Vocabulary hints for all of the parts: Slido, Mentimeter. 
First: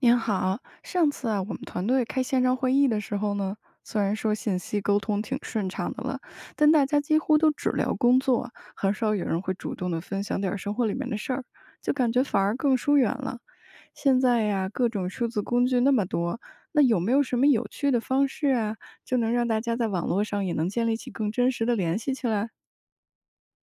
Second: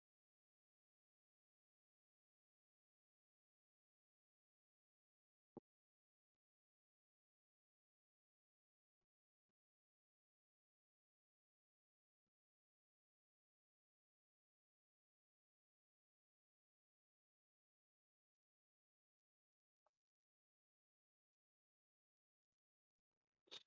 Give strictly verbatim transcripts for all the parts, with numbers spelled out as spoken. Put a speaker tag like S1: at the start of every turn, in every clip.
S1: 您好，上次啊，我们团队开线上会议的时候呢，虽然说信息沟通挺顺畅的了，但大家几乎都只聊工作，很少有人会主动的分享点儿生活里面的事儿，就感觉反而更疏远了。现在呀，各种数字工具那么多，那有没有什么有趣的方式啊，就能让大家在网络上也能建立起更真实的联系起来？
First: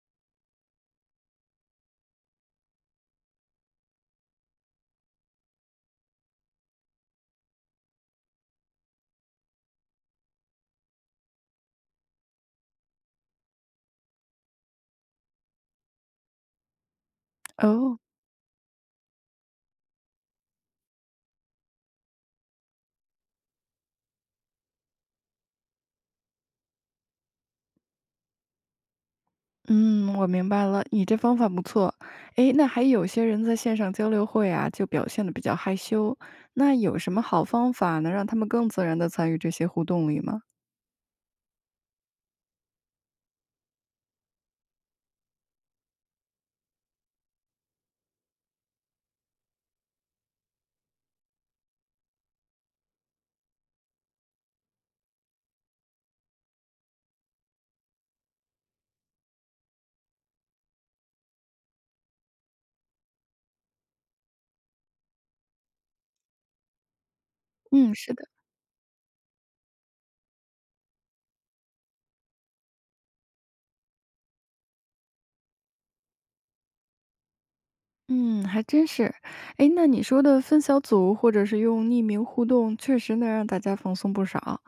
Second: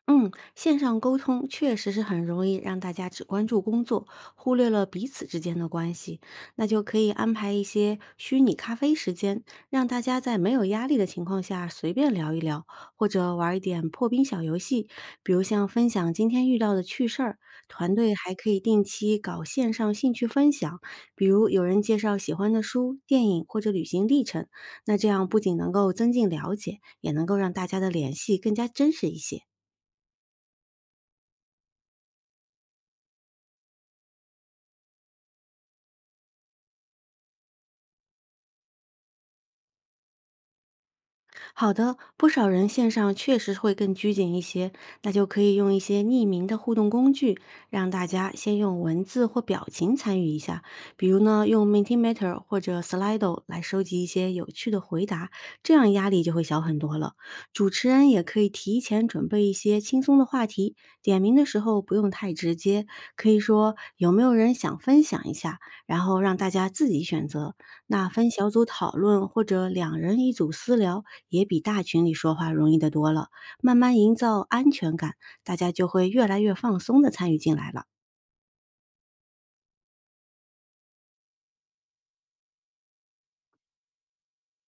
S2: 嗯，线上沟通确实是很容易让大家只关注工作，忽略了彼此之间的关系。那就可以安排一些虚拟咖啡时间，让大家在没有压力的情况下随便聊一聊，或者玩一点破冰小游戏，比如像分享今天遇到的趣事儿。团
S1: 哦，
S2: 队还可以定期搞线上兴趣分享，比如有人介绍喜欢的书、电影或者旅行历程。那这样不仅能够增进了解，也能够让大家的联系更加真实一些。
S1: 嗯，我明白了，你这方法不错。诶，那还有些人在线上交流会啊，就表现得比较害羞，那有什么好方法能让他们更自然地参与这些互动里吗？
S2: 好的，不少人线上确实会更拘谨一些，那就可以用一些匿名的互动工具，让大家先用文字或表情参与一下。比如呢，用 Mentimeter 或者 Slido 来收集一些有趣的回答，这样压力就会小很多了。主持人也可以提前准备一些轻松的话题，点名的时候不用太直接，可以说有没有人想分享一下，然后让大家自己选择。
S1: 嗯，
S2: 那
S1: 是的。
S2: 分小组讨论或者两人一组私聊，也比大群里说话容易得多了。慢慢营造安全感，大家就会越来越放松的参与进来了。
S1: 嗯，还真是。诶，那你说的分小组或者是用匿名互动，确实能让大家放松不少。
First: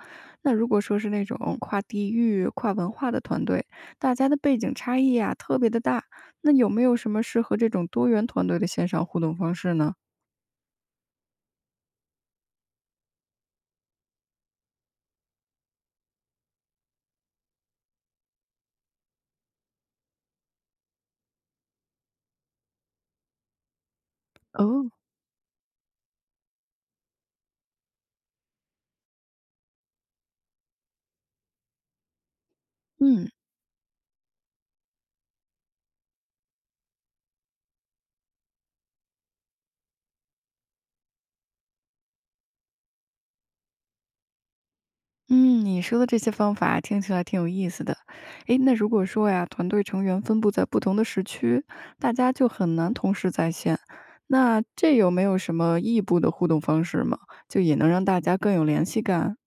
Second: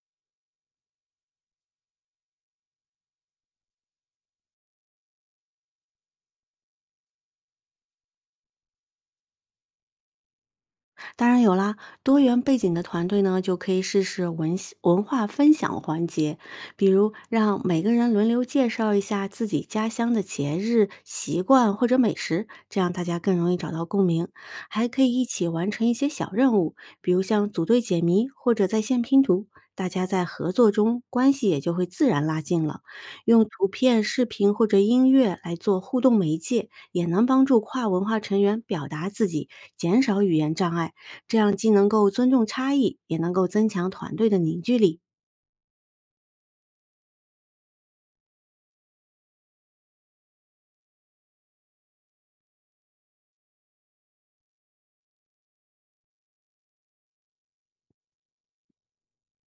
S1: 那如果说是那种跨地域、跨文化的团队，大家的背景差异啊特别的大，那有没有什么适合这种多元团队的线上互动方式呢？
S2: 当然有啦，多元背景的团队呢，就可以试试文戏文化分享环节，比如让每个人轮流介绍一下自己家乡的节日习惯或者美食，这样大家更容易找到共鸣。还
S1: 哦。
S2: 可以一起完成一些小任务，比如像组队解谜或者在线拼图。大家在合作中关系也就会自然拉近了。
S1: 嗯。
S2: 用图片、视频或者音乐来做互动媒介，也能帮助跨文化成员表达自己，减少语言障碍。这样既能够尊重差异，也能够增强团队的凝聚力。
S1: 嗯，你说的这些方法听起来挺有意思的。诶，那如果说呀，团队成员分布在不同的时区，大家就很难同时在线。那这有没有什么异步的互动方式吗？就也能让大家更有联系感？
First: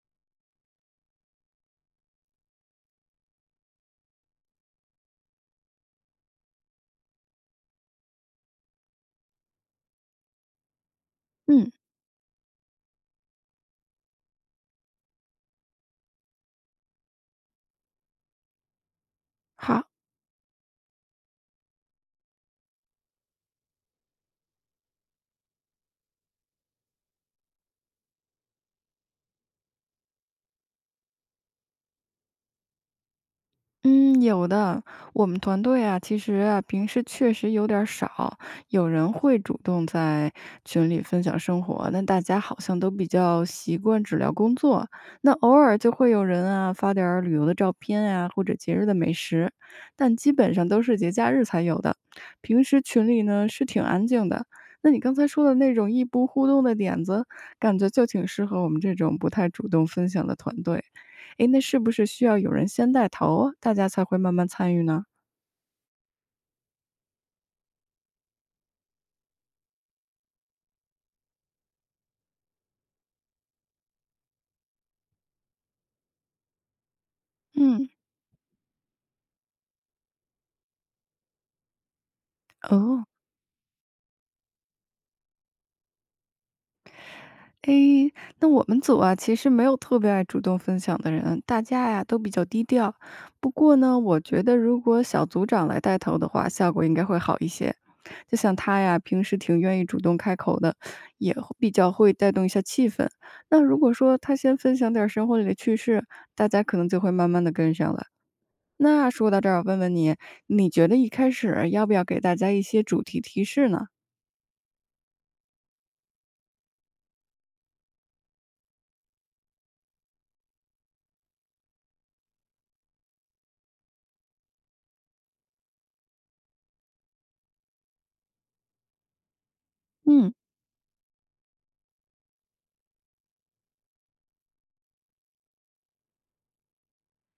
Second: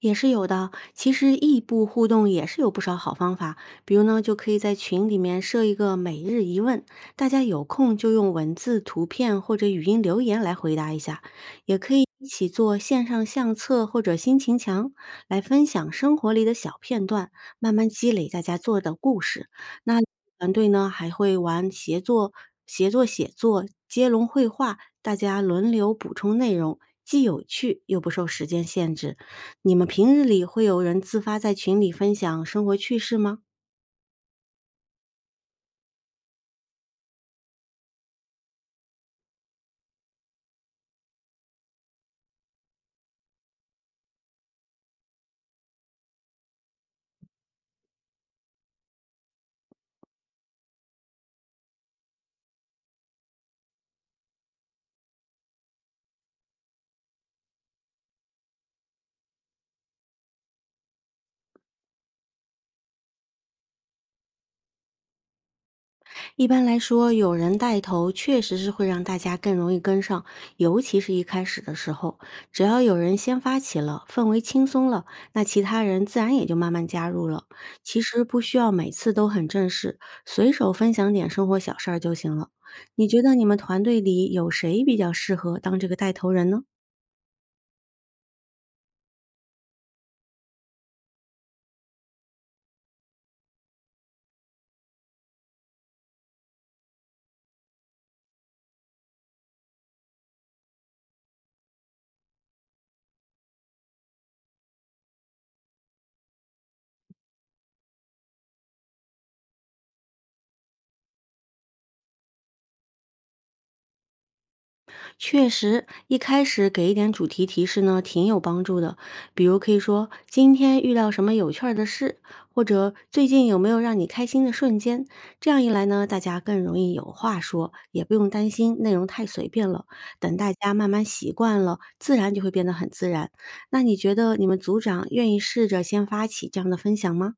S2: 也是有的。其实异步互动也是有不少好方法，比如呢，就可以在群里面设一个每日一问，大家有空就用文字、图片或者语音留言来回答一下，
S1: 嗯，
S2: 也可以一起做线上相册或者心情墙，来分享生活里的小片段，慢慢积累大家做的故事。
S1: 好。
S2: 那团队呢还会玩协作、协作写作、接龙绘画，大家轮流补充内容，既有趣又不受时间限制。你们平日里会有人自发在群里分享生活趣事吗？
S1: 嗯，有的。我们团队啊，其实啊，平时确实有点儿少，有人会主动在群里分享生活，但大家好像都比较习惯只聊工作。那偶尔就会有人啊发点儿旅游的照片呀，或者节日的美食，但基本上都是节假日才有的。平时群里呢是挺安静的。那你刚才说的那种异步互动的点子，感觉就挺适合我们这种不太主动分享的团队。诶，那是不是需要有人先带头，大家才会慢慢参与呢？
S2: 一般来说，有人带头确实是会让大家更容易跟上，尤其是一开始的时候，只要有人先发起了，氛围轻松了，那其他人自然也就慢慢加入了。
S1: 嗯。
S2: 其实不需要每次都很正式，随手分享点生活小事儿就行了。
S1: 哦。
S2: 你觉得你们团队里有谁比较适合当这个带头人呢？
S1: 诶，那我们组啊，其实没有特别爱主动分享的人，大家呀都比较低调。不过呢，我觉得如果小组长来带头的话，效果应该会好一些。就像他呀，平时挺愿意主动开口的，也会比较会带动一下气氛。那如果说他先分享点儿生活里的趣事，大家可能就会慢慢的跟上了。那说到这儿，我问问你，你觉得一开始要不要给大家一些主题提示呢？
S2: 确实，一开始给一点主题提示呢，挺有帮助的。比如可以说今天遇到什么有趣儿的事，或者最近有没有让你开心的瞬间。这样一来呢，大家更容易有话说，也不用担心内容太随便了。
S1: 嗯，
S2: 等大家慢慢习惯了，自然就会变得很自然。那你觉得你们组长愿意试着先发起这样的分享吗？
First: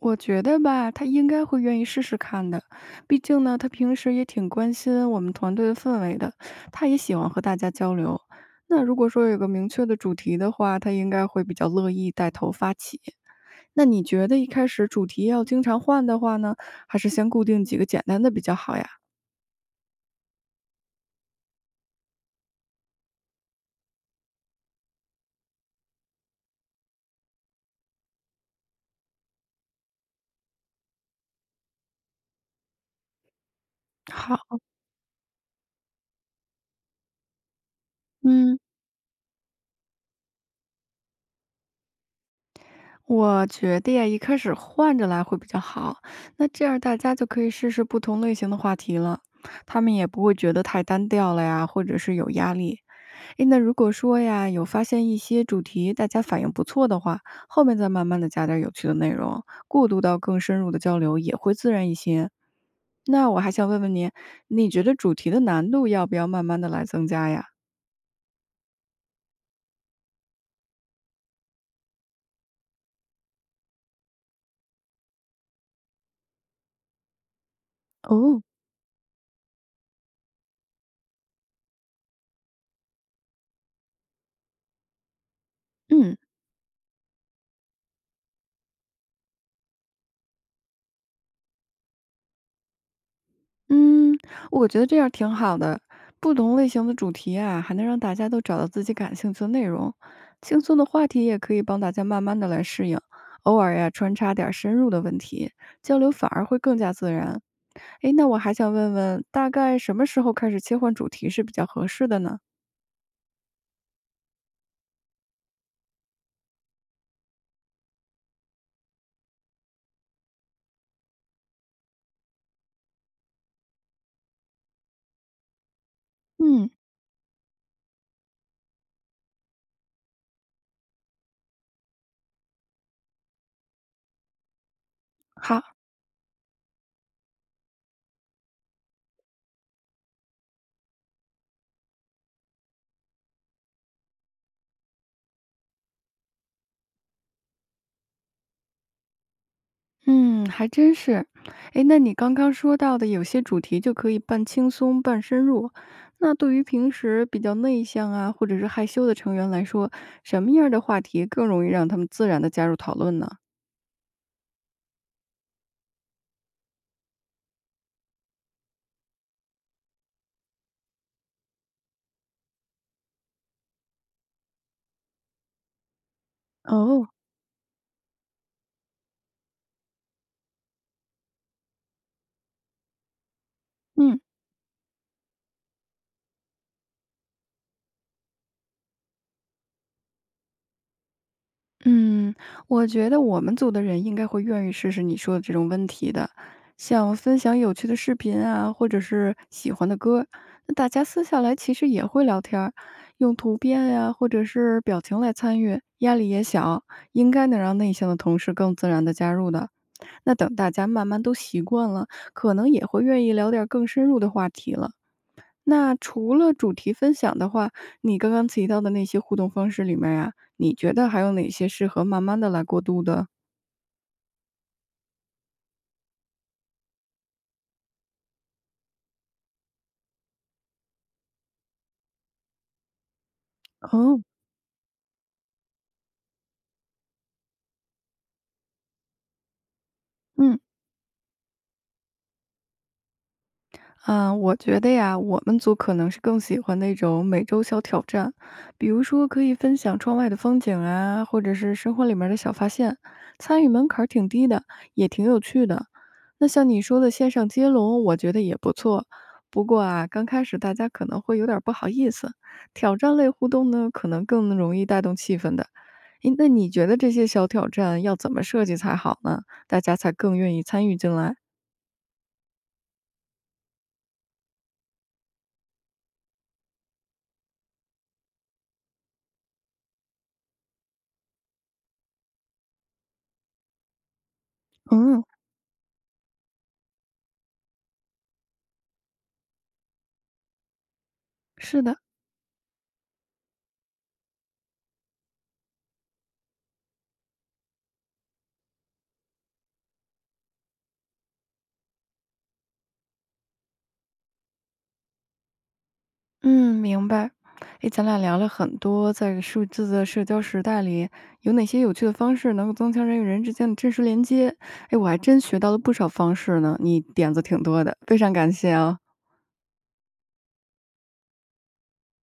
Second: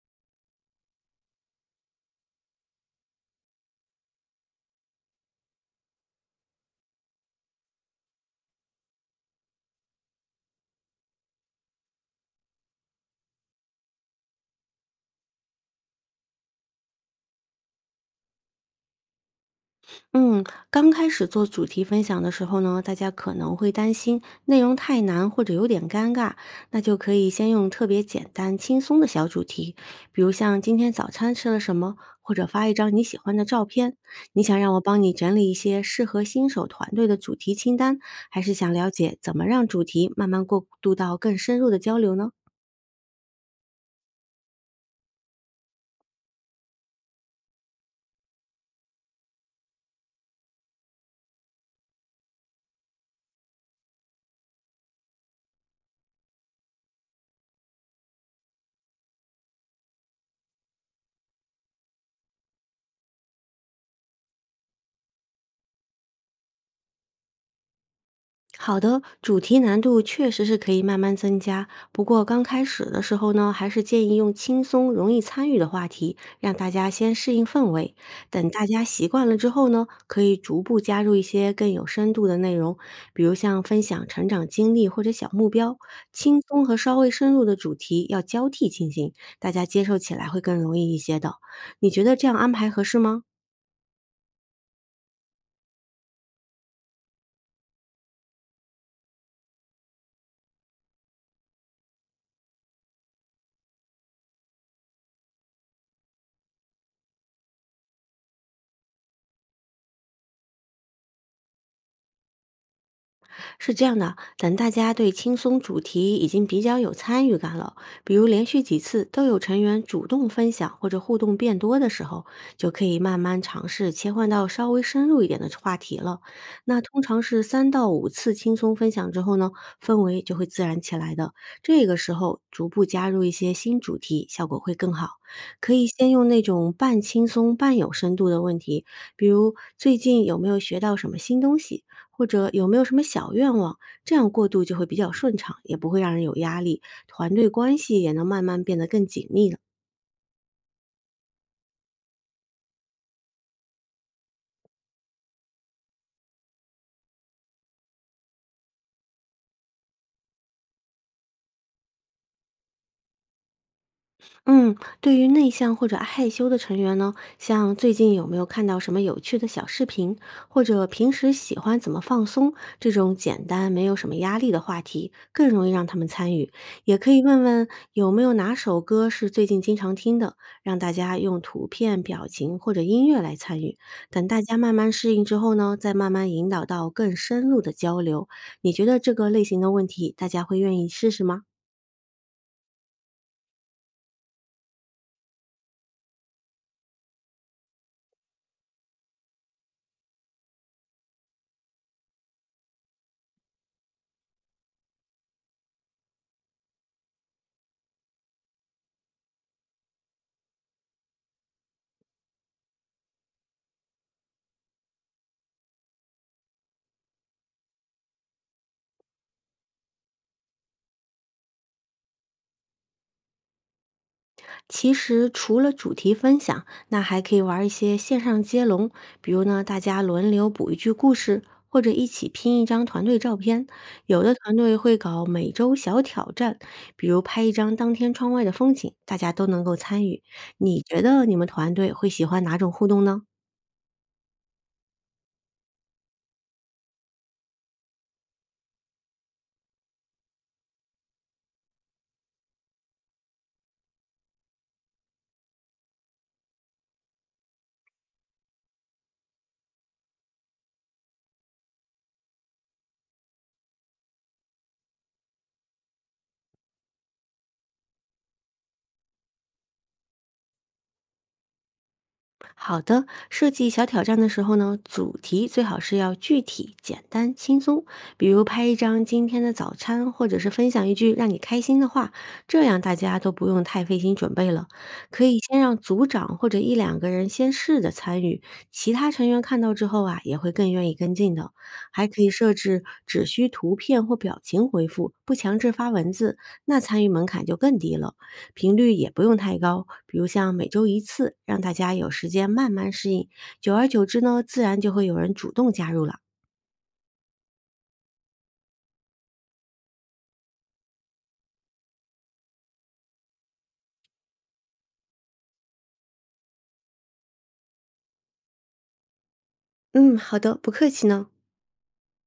S1: 我觉得吧，他应该会愿意试试看的。毕竟呢，他平时也挺关心我们团队的氛围的，他也喜欢和大家交流。那如果说有个明确的主题的话，他应该会比较乐意带头发起。那你觉得一开始主题要经常换的话呢，还是先固定几个简单的比较好呀？
S2: 嗯，刚开始做主题分享的时候呢，大家可能会担心内容太难或者有点尴尬，那就可以先用特别简单、轻松的小主题，比如像今天早餐吃了什么，或者发一张你喜欢的照片。你想
S1: 好。
S2: 让我帮你整理一些适合新手团队的主题清单，还是
S1: 嗯。
S2: 想了解怎么让主题慢慢过渡到更深入的交流呢？
S1: 我觉得呀，一开始换着来会比较好，那这样大家就可以试试不同类型的话题了，他们也不会觉得太单调了呀，或者是有压力。诶，那如果说呀，有发现一些主题大家反应不错的话，后面再慢慢的加点有趣的内容，过渡到更深入的交流也会自然一些。那我还想问问您，你觉得主题的难度要不要慢慢的来增加呀？
S2: 好的，主题难度确实是可以慢慢增加，不过刚开始的时候呢，还是建议用轻松、容易参与的话题，让大家先适应氛围。
S1: 哦。
S2: 等大家习惯了之后呢，可以逐步加入一些更有深度的内容，比如像分享成长经历或者小目标。
S1: 嗯。
S2: 轻松和稍微深入的主题要交替进行，大家接受起来会更容易一些的。你觉得这样安排合适吗？
S1: 嗯，我觉得这样挺好的。不同类型的主题啊，还能让大家都找到自己感兴趣的内容。轻松的话题也可以帮大家慢慢的来适应，偶尔呀穿插点儿深入的问题，交流反而会更加自然。诶，那我还想问问，大概什么时候开始切换主题是比较合适的呢？
S2: 是这样的，等大家对轻松主题已经比较有参与感了，比如连续几次都有成员主动分享或者互动变多的时候，就可以慢慢尝试切换到稍微深入一点的话题了。
S1: 嗯。
S2: 那通常是三到五次轻松分享之后呢，氛围就会自然起来的。这个时候逐步加入一些新主题，效果会更好。
S1: 好。
S2: 可以先用那种半轻松半有深度的问题，比如最近有没有学到什么新东西？或者有没有什么小愿望，这样过渡就会比较顺畅，也不会让人有压力，团队关系也能慢慢变得更紧密了。
S1: 嗯，还真是。诶，那你刚刚说到的有些主题就可以半轻松半深入，那对于平时比较内向啊，或者是害羞的成员来说，什么样儿的话题更容易让他们自然的加入讨论呢？
S2: 嗯，对于内向或者害羞的成员呢，像最近有没有看到什么有趣的小视频，或者平时喜欢怎么放松，这种简单没有什么压力的话题，更容易让他们参与。也
S1: 哦。
S2: 可以问问有没有哪首歌是最近经常听的，让大家用图片、表情或者音乐来参与。
S1: 嗯。
S2: 等大家慢慢适应之后呢，再慢慢引导到更深入的交流。你觉得这个类型的问题，大家会愿意试试吗？
S1: 嗯，我觉得我们组的人应该会愿意试试你说的这种问题的，像分享有趣的视频啊，或者是喜欢的歌，那大家私下来其实也会聊天儿，用图片呀、或者是表情来参与，压力也小，应该能让内向的同事更自然的加入的。那等大家慢慢都习惯了，可能也会愿意聊点儿更深入的话题了。那除了主题分享的话，你刚刚提到的那些互动方式里面呀，啊，你觉得还有哪些适合慢慢的来过渡的？
S2: 其实除了主题分享，那还可以玩一些线上接龙，比如呢，大家轮流补一句故事，或者一起拼一张团队照片。
S1: 哦。
S2: 有的团队会搞每周小挑战，比如拍一张当天窗外的风景，大家都能够参与。
S1: 嗯。
S2: 你觉得你们团队会喜欢哪种互动呢？
S1: 嗯，我觉得呀，我们组可能是更喜欢那种每周小挑战，比如说可以分享窗外的风景啊，或者是生活里面的小发现，参与门槛儿挺低的，也挺有趣的。那像你说的线上接龙，我觉得也不错。不过啊，刚开始大家可能会有点儿不好意思，挑战类互动呢，可能更容易带动气氛的。诶，那你觉得这些小挑战要怎么设计才好呢？大家才更愿意参与进来？
S2: 好的，设计小挑战的时候呢，主题最好是要具体、简单、轻松，比如拍一张今天的早餐，或者是分享一句让你开心的话，这样大家都不用太费心准备了。
S1: 嗯，
S2: 可以先让组长或者一两个人先试着参与，其他成员看到之后啊，也会更愿意跟进的。
S1: 是的。
S2: 还可以设置只需图片或表情回复，不强制发文字，那参与门槛就更低了。频率也不用太高，比如像每周一次，让大家有时间慢慢适应。久而久之呢，自然就会有人主动加入了。
S1: 嗯，明白。诶，咱俩聊了很多，在数字的社交时代里，有哪些有趣的方式能够增强人与人之间的真实连接？诶，我还真学到了不少方式呢，你点子挺多的，非常感谢啊。
S2: 嗯，好的，不客气呢。